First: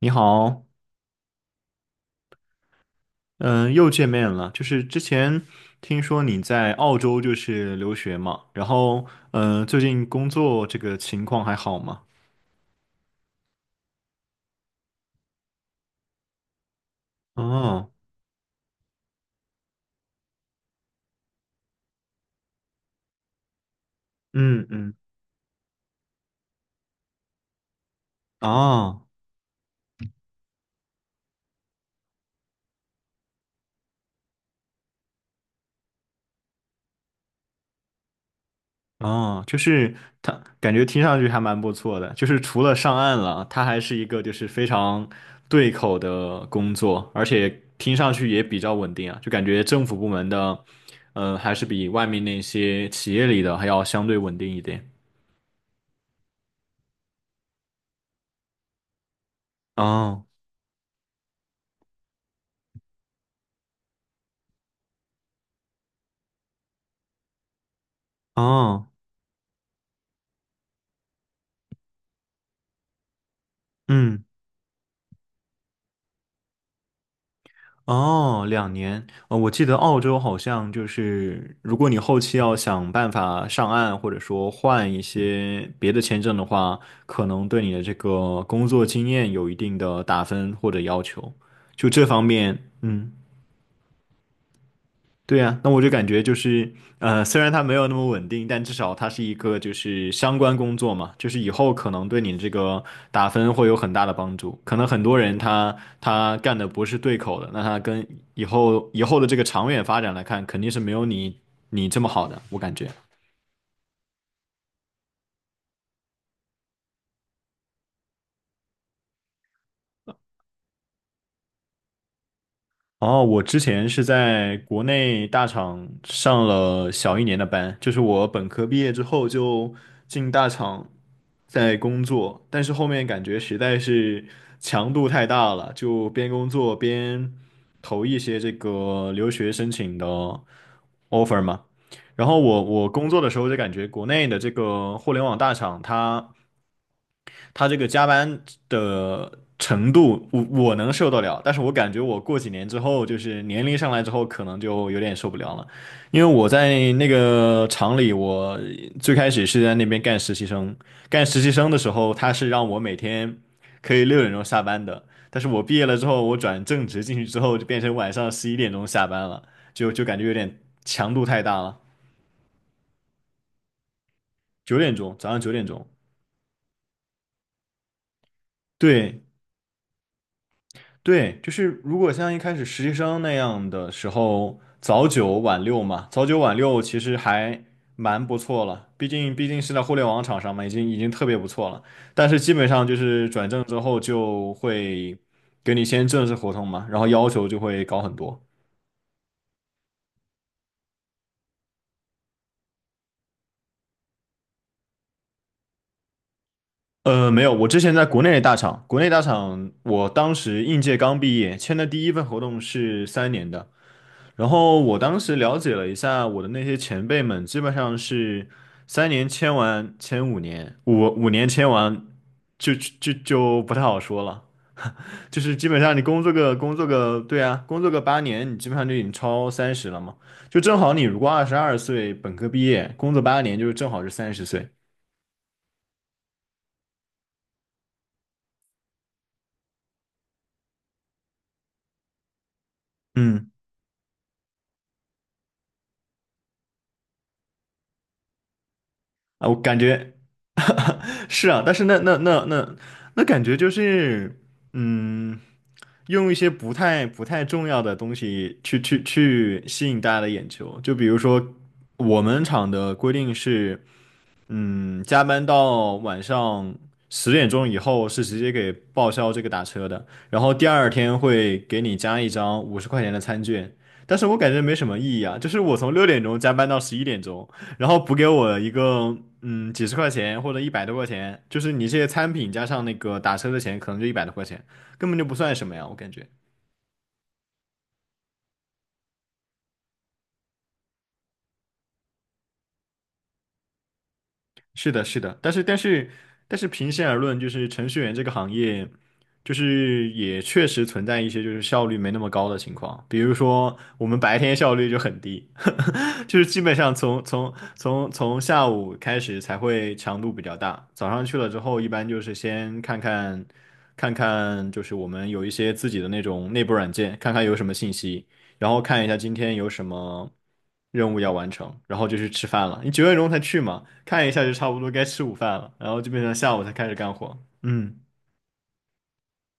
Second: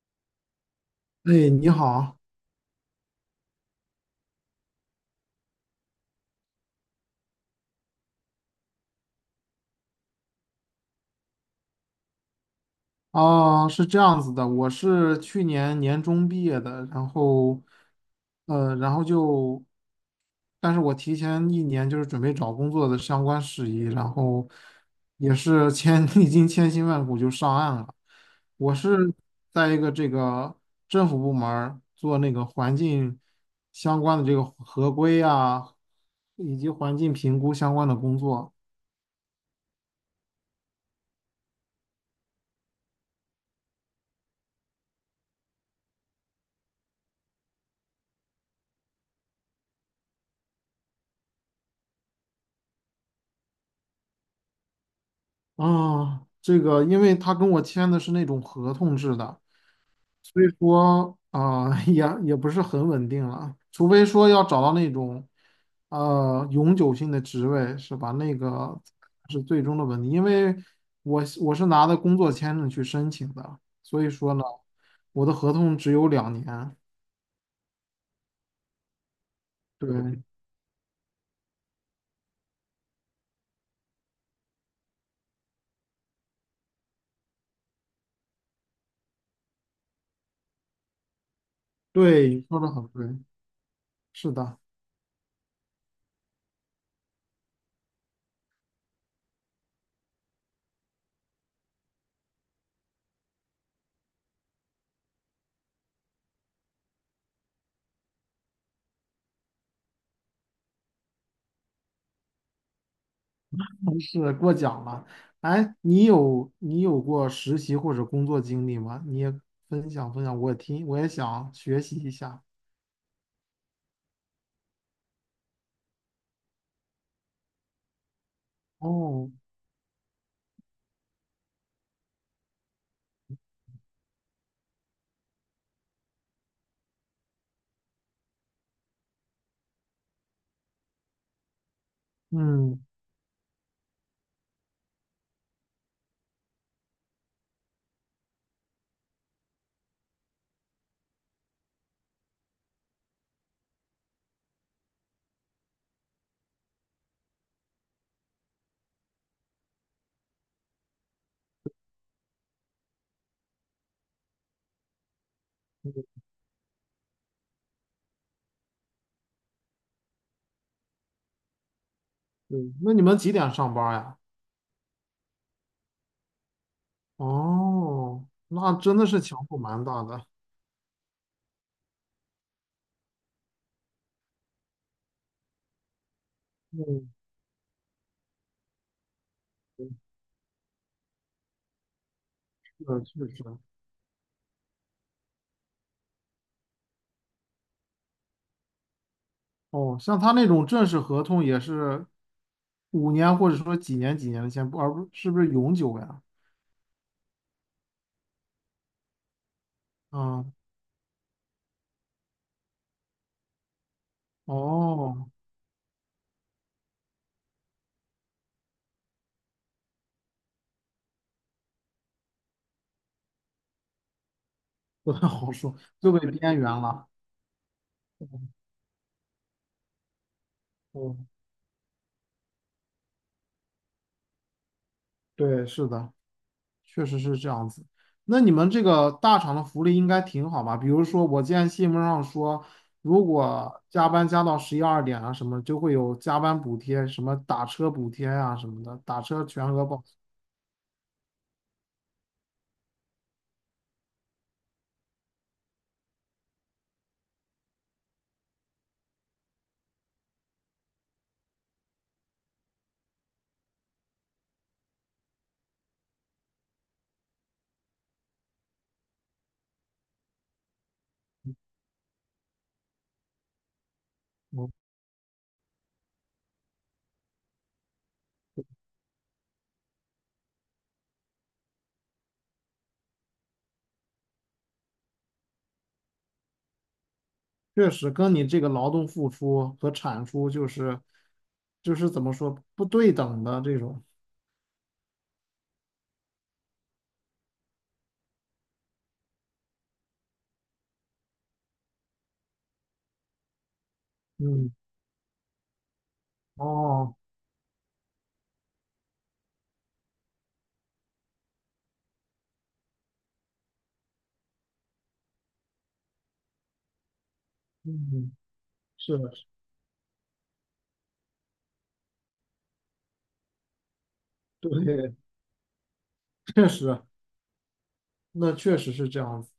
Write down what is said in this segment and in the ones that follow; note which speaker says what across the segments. Speaker 1: 你好，
Speaker 2: 哎，你好。
Speaker 1: 嗯，又见面了。就是之前听说你在澳洲就是留学嘛，然后最近工作这个情况还好吗？
Speaker 2: 是这样子的，我是去年年中毕业的，然后，
Speaker 1: 哦。
Speaker 2: 呃，然后就，但是我提前一年就是准备找工作的相关事宜，然后
Speaker 1: 嗯嗯。
Speaker 2: 也是历经千辛万苦就上岸了。我
Speaker 1: 哦
Speaker 2: 是在一个这个政府部门儿做那个环境相关的这个合规啊，以及环境评估相关的工作。
Speaker 1: 哦。就是他感觉听上去还蛮不错的，就是除了上岸了，他还是一个就是非常对口的工作，而且听上去也比较稳定啊，就感觉政府部门的，还是比外面那些企业里的还要相对稳定一点。
Speaker 2: 因为他跟我签的是那种合同制的，
Speaker 1: 哦。
Speaker 2: 所以说啊，也不是很稳定了，除非说要找到那种永久性的职位，是吧？那个
Speaker 1: 哦。
Speaker 2: 是最终的问题，因为我是拿的工作签证去申请的，所以
Speaker 1: 嗯。
Speaker 2: 说呢，我的合同只有两年。
Speaker 1: 哦，2年，我记得澳洲
Speaker 2: 对，
Speaker 1: 好像就是，如果你后期要想办法上岸，或者说换一些别的签证的话，可能对你的这个工作经验有一定的打分或者要求，就这方
Speaker 2: 对，说的
Speaker 1: 面，
Speaker 2: 很对，
Speaker 1: 嗯。
Speaker 2: 是的。
Speaker 1: 对呀，那我就感觉就是，虽然它没有那么稳定，但至少它是一个就是相关工作嘛，就是以后可能对你这个打分会有很大的帮助。可能很多人他干的不是对口的，那他跟以后的这个长远发展来看，肯定是没有你这么好的，我感觉。
Speaker 2: 是过奖了。哎，你有过实习或者工作经历吗？你也分享分享，我也想学习一下。
Speaker 1: 哦，我之前是在国内大厂上了小一年的班，就是我本科毕业之后
Speaker 2: 哦，
Speaker 1: 就进大厂在工作，但是后面感觉实在是强度太大了，就边工作边投一些这个留学申请的 offer 嘛。然后我
Speaker 2: 嗯，
Speaker 1: 我工作的时候就感觉国内的这个互联网大厂它。他这个加班的程度，我能受得了，但是我感觉我过几年之后，就是年龄上来之后，可能就有点受不了了，因为我在那个厂里，我最开始是在那边干实习生，干实习生的时候，他是让我每天可以6点钟下班的，但是我毕业了之
Speaker 2: 对。
Speaker 1: 后，我转正职进去之后，就变成晚上11点钟下班了，就感觉有点强度太大了。
Speaker 2: 对，那你们几点上班呀？
Speaker 1: 九点钟，早上9点钟。
Speaker 2: 哦，那真的是
Speaker 1: 对，
Speaker 2: 强度蛮大的。
Speaker 1: 对，就是如果像一开始实习生那样的时候，早九晚六嘛，早九晚六其
Speaker 2: 嗯，
Speaker 1: 实还蛮不错了，毕竟是在互联网厂商嘛，已经特别不错了。但是基本
Speaker 2: 是
Speaker 1: 上就
Speaker 2: 确
Speaker 1: 是
Speaker 2: 实。
Speaker 1: 转正之后就会给你签正式合同嘛，然后要求就会高很多。
Speaker 2: 哦，像他那种正式合同也是五年或者说几年几年的签，不是永久呀？
Speaker 1: 没有，我之前在国内的大厂，国内大厂我当
Speaker 2: 啊，
Speaker 1: 时应届刚毕业，签的第一份合同是3年的。然后我当
Speaker 2: 哦，
Speaker 1: 时了解了一下，我的那些前辈们基本上是3年签完，签5年，五年签完就不太好说了。
Speaker 2: 不太
Speaker 1: 就
Speaker 2: 好
Speaker 1: 是基
Speaker 2: 说，
Speaker 1: 本上你
Speaker 2: 就被
Speaker 1: 工作个
Speaker 2: 边缘
Speaker 1: 工作
Speaker 2: 了。
Speaker 1: 个，对啊，工作个8年，你基本上就已经超30了嘛。就正好你
Speaker 2: 哦，
Speaker 1: 如果22岁本科毕业，工作8年，就是正好是30岁。
Speaker 2: 对，是的。确实是这样子。那你们这个大厂的福利应该挺好吧？比如说，我见新闻上说，如
Speaker 1: 嗯。
Speaker 2: 果加班加到十一二点啊什么，就会有加班补贴，什么打车补贴啊什么的，打车
Speaker 1: 啊，我
Speaker 2: 全
Speaker 1: 感
Speaker 2: 额报
Speaker 1: 觉 是啊，但是那感觉就是，嗯，用一些不太重要的东西去吸引大家的眼球，就比如说我们厂的规定是。加班到晚上10点钟以后是直接给报销这个打车的，然后第二天会给你加一张50块钱的餐券，但是我感觉没
Speaker 2: 销。
Speaker 1: 什么意义啊，就是我从6点钟加班到11点钟，然后补给我一个几十块钱或者一百多块钱，就是你这些餐品加上那个打车的钱，可能就一百多块钱，根本就不算什么呀，我感觉。
Speaker 2: 确实跟你这个劳动付出和产出就是怎么说不对等的这种。
Speaker 1: 是的，是的，但是平心而论，就是程序员这个行业，就是也确实存在一些就是效率没那么高的情况，比如说我们白天
Speaker 2: 嗯，
Speaker 1: 效率就很低，就是基本上
Speaker 2: 哦，
Speaker 1: 从下午开始才会强度比较大，早上去了之后，一般就是先看看，就是我们有一些自己的那种内部软件，看看有什么信息，
Speaker 2: 嗯，
Speaker 1: 然后看一下
Speaker 2: 是的，
Speaker 1: 今天有什么任务要完成，然后就去吃饭了。你九点钟才去嘛，看一下就差不多该
Speaker 2: 对，
Speaker 1: 吃午饭了，然后基本上下午
Speaker 2: 确
Speaker 1: 才开始
Speaker 2: 实，
Speaker 1: 干活。嗯。
Speaker 2: 那确实是这样子。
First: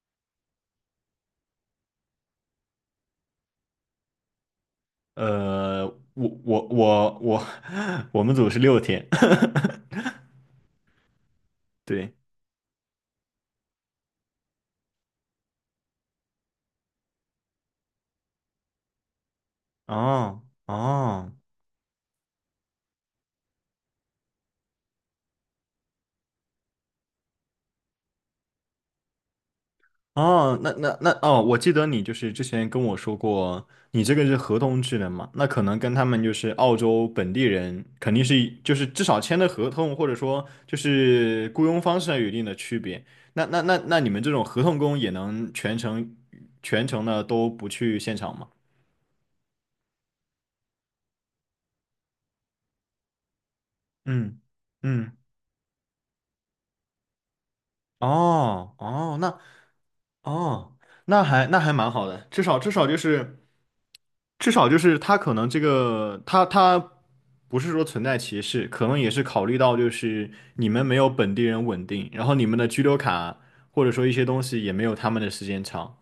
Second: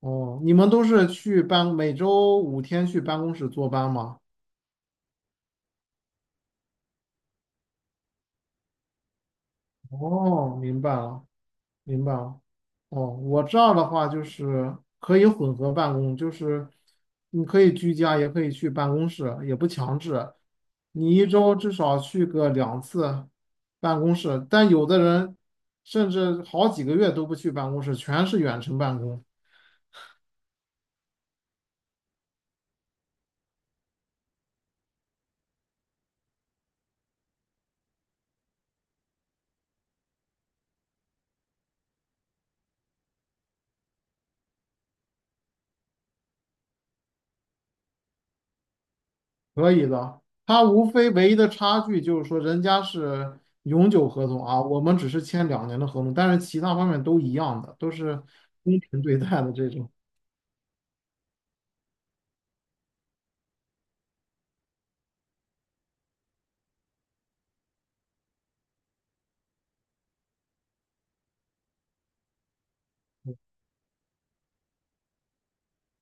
Speaker 2: 哦，你们都是去办，每周五天去办公室坐班吗？
Speaker 1: 呃，我我我我 我们组是6天。
Speaker 2: 哦，明白了，明白
Speaker 1: 对。
Speaker 2: 了。哦，我这儿的话就是可以混合办公，就是你可以居家，也可以去办公室，也不强制。
Speaker 1: 哦
Speaker 2: 你一
Speaker 1: 哦。
Speaker 2: 周至少去个两次办公室，但有的人甚至好几个月都不去办公室，全是远程办公。
Speaker 1: 哦，那那那哦，我记得你就是之前跟我说过，你这个是合同制的嘛？那可能跟他们就是澳洲本地人，肯定是就是至少签的合同，或者说就是雇佣方式上有一定的区别。那那那那你们这种合同工也能全程的都不去现场吗？
Speaker 2: 可以的，它无非唯一的差距就是说，人家是永久合
Speaker 1: 嗯
Speaker 2: 同啊，我们只
Speaker 1: 嗯。
Speaker 2: 是签两年的合同，但是其他方面都一样的，都是
Speaker 1: 哦
Speaker 2: 公平
Speaker 1: 哦。
Speaker 2: 对
Speaker 1: 那
Speaker 2: 待的这种。
Speaker 1: 哦，那还蛮好的，至少就是他可能这个他不是说存在歧视，可能也是考虑到就是你们没有本地人稳定，然后你们的居留卡 或者说一些东西也没有他们的时间长。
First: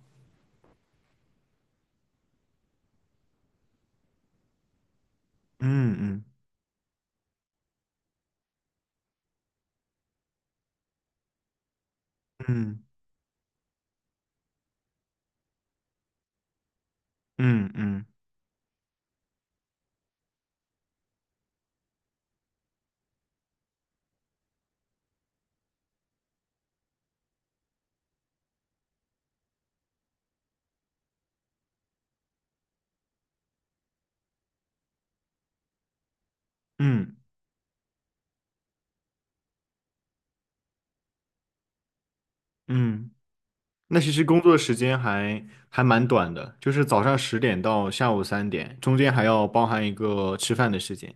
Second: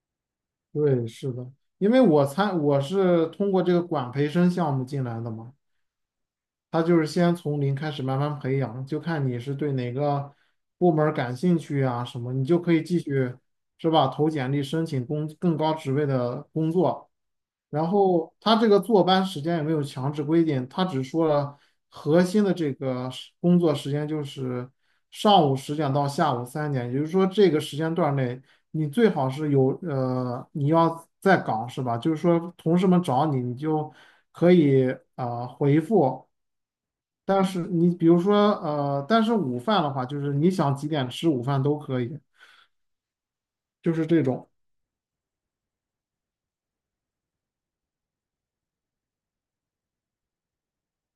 Speaker 2: 对，是的，因为我是通过这个管培生项目进来的嘛，
Speaker 1: 嗯嗯。
Speaker 2: 他就是先从零开始慢慢培养，就看你是对哪个部门儿感兴趣啊什么，你就可
Speaker 1: 嗯
Speaker 2: 以继续是吧，投简历申请工更高职位的工作。
Speaker 1: 嗯。
Speaker 2: 然
Speaker 1: 嗯
Speaker 2: 后他这个坐班时间也没有强制规定，他只说了核心的这个工作时间就是上午十点到下午三点，也就是说这个时间段内你最好是有你要在岗是吧？就是说同事们找你，你就可以回复，
Speaker 1: 嗯。
Speaker 2: 但是你比如说但是午饭的话，就是你想几点吃午饭都可以，
Speaker 1: 嗯。
Speaker 2: 就
Speaker 1: 那
Speaker 2: 是
Speaker 1: 其
Speaker 2: 这
Speaker 1: 实工
Speaker 2: 种。
Speaker 1: 作时间还还蛮短的，就是早上10点到下午3点，中间还要包含一个吃饭的时间。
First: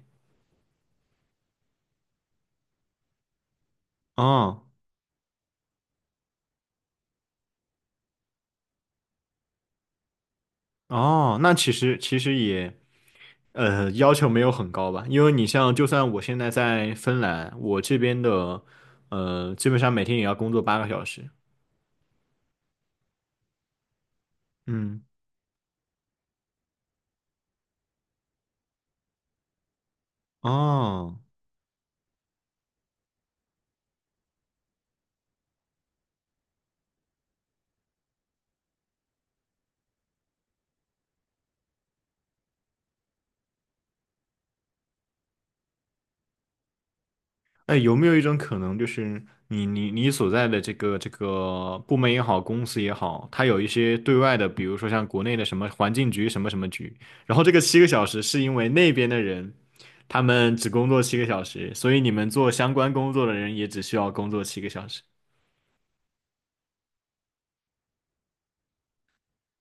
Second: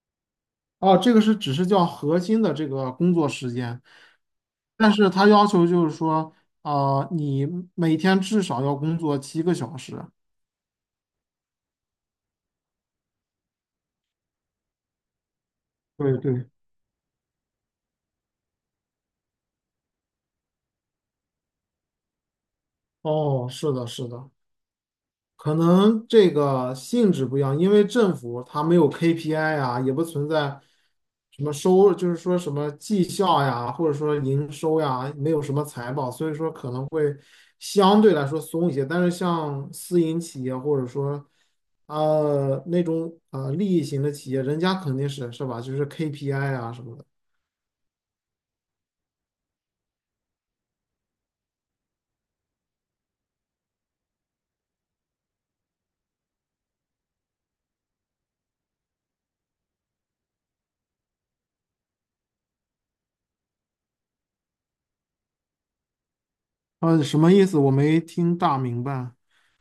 Speaker 2: 哦，这个是只是叫核心的这个工作时间，
Speaker 1: 哦
Speaker 2: 但是他要求就是说，啊、你每天至少要工作七个小时。
Speaker 1: 哦。那其实也要求没有很高吧，因为你像，就算
Speaker 2: 对，
Speaker 1: 我现
Speaker 2: 对，
Speaker 1: 在在芬兰，我这边的，基本上每天也要工作8个小时。
Speaker 2: 哦，是的，是的，
Speaker 1: 嗯。
Speaker 2: 可能这个性质不一样，因为政府它没有 KPI 啊，也不存在
Speaker 1: 哦。
Speaker 2: 什么收，就是说什么绩效呀，或者说营收呀，没有什么财报，所以说可能会相对来说松一些。但是像私营企业或者说那种利益型的企业，人家肯定是是吧，就是 KPI 啊什么的。
Speaker 1: 哎，有没有一种可能，就是你所在的这个部门也好，公司也好，它有一些对外的，比如说像国内的什么环境局什么什么局，然后这个七个小时是因为那边的人他们只工作7个小时，所以你们做相关工作的人也只需要工作七个小时。
Speaker 2: 呃，什么意思？我没听大明白。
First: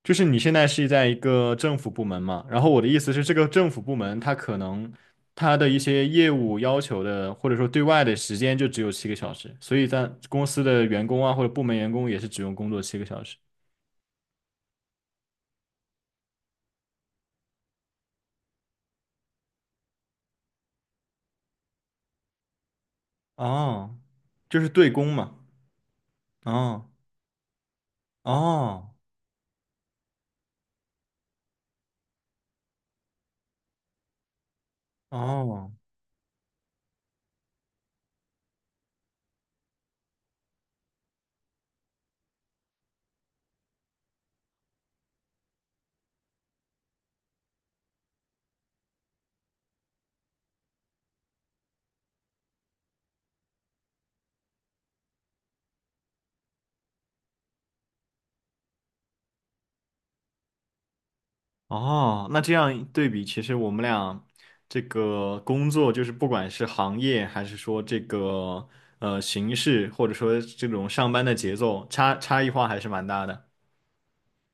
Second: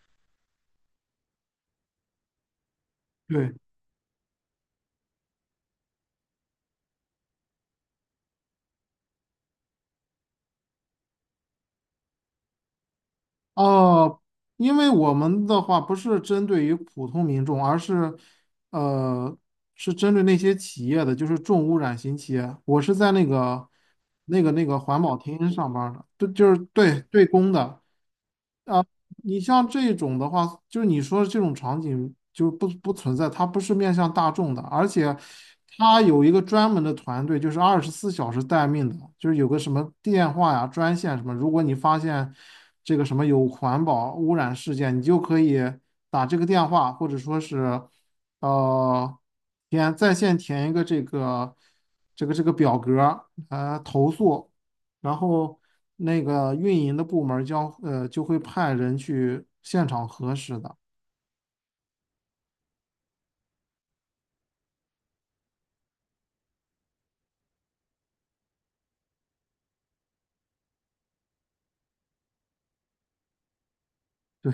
Speaker 1: 就是你现在是在一个政府部门嘛，然后我的意思是，这个
Speaker 2: 对，
Speaker 1: 政府部门它可能它的一些业务要求的，或者说对外的时间就只有7个小时，所以在公司的员工啊或者部门员工也是只用工作七个小时。
Speaker 2: 哦，因为我们的话不是针对于普通民众，而是，呃，是针对那些企业的，就是重污染型企业。我是在
Speaker 1: 哦，就
Speaker 2: 那
Speaker 1: 是
Speaker 2: 个
Speaker 1: 对
Speaker 2: 环
Speaker 1: 公
Speaker 2: 保
Speaker 1: 嘛。
Speaker 2: 厅上班儿的，对，就是
Speaker 1: 哦
Speaker 2: 对对公的。
Speaker 1: 哦。
Speaker 2: 你像这种的话，就是你说的这种场景就不存在，它不是面向大众的，而且
Speaker 1: 哦。
Speaker 2: 它有一个专门的团队，就是二十四小时待命的，就是有个什么电话呀、专线什么，如果你发现这个什么有环保污染事件，你就可以打这个电话，或者说是呃填在线填一个这个这个表格投诉。然后那个运营的部门儿将就会派人去现场核实的。
Speaker 1: 哦，那这样对比，其实我们俩这个工作，就是不管是行业，还是说这个形式，或者说这种上班的节奏，差异化还是蛮大的。
Speaker 2: 对，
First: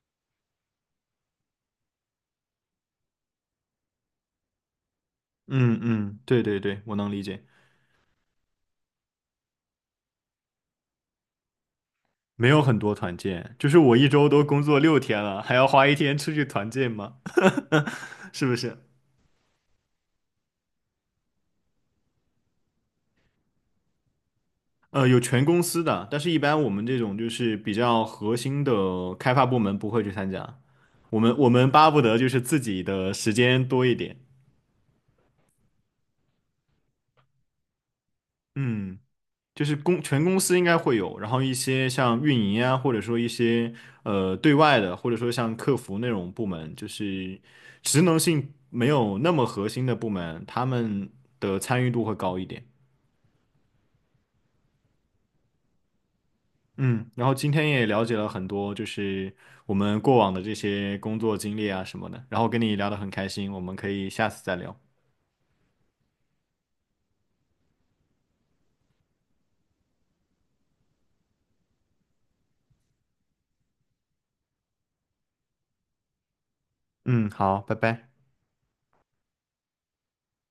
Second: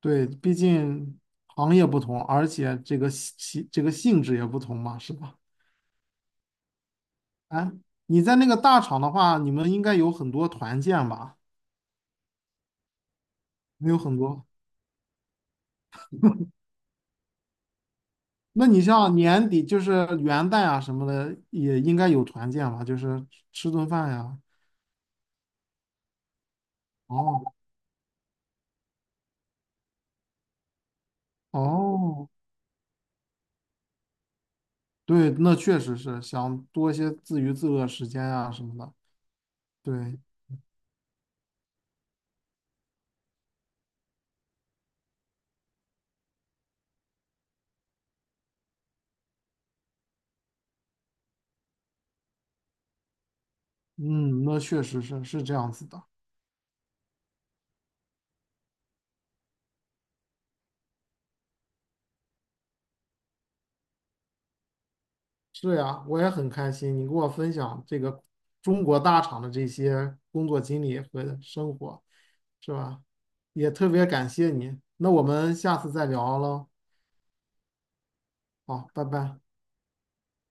Speaker 2: 对，毕竟行业不同，而且这个性质也不同嘛，是吧？
Speaker 1: 嗯嗯。对对对，我能理解。
Speaker 2: 哎，你在那个大厂的话，你们应该有很多团建吧？
Speaker 1: 没有很多团建，就是
Speaker 2: 没
Speaker 1: 我
Speaker 2: 有
Speaker 1: 一
Speaker 2: 很
Speaker 1: 周都
Speaker 2: 多。
Speaker 1: 工作6天了，还要花一天出去团建吗？是不
Speaker 2: 那
Speaker 1: 是？
Speaker 2: 你像年底就是元旦啊什么的，也应该有团建吧？就是吃顿饭呀。
Speaker 1: 有全公司的，但是一般我们这种就
Speaker 2: 哦，
Speaker 1: 是比较核心的开发部门不会去参加，我们巴不得就
Speaker 2: 哦，
Speaker 1: 是自己的时间多一点。
Speaker 2: 对，那确实是想多一些自娱自乐时间啊什么的。
Speaker 1: 嗯。就是
Speaker 2: 对，
Speaker 1: 全公司应该会有，然后一些像运营啊，或者说一些对外的，或者说像客服那种部门，就是职能性没有那么核心的部门，他们的参与度会高一点。
Speaker 2: 嗯，那确实是是这样子的。
Speaker 1: 嗯，然后今天也了解了很多，就是我们过往的这些工作经历啊什么的，然后跟你聊得很开心，我们可以下次再聊。
Speaker 2: 是呀，我也很开心你给我分享这个中国大厂的这些工作经历和生活，是吧？也特别感谢你。那我们下次再聊喽。
Speaker 1: 嗯，好，拜拜。
Speaker 2: 好，拜拜。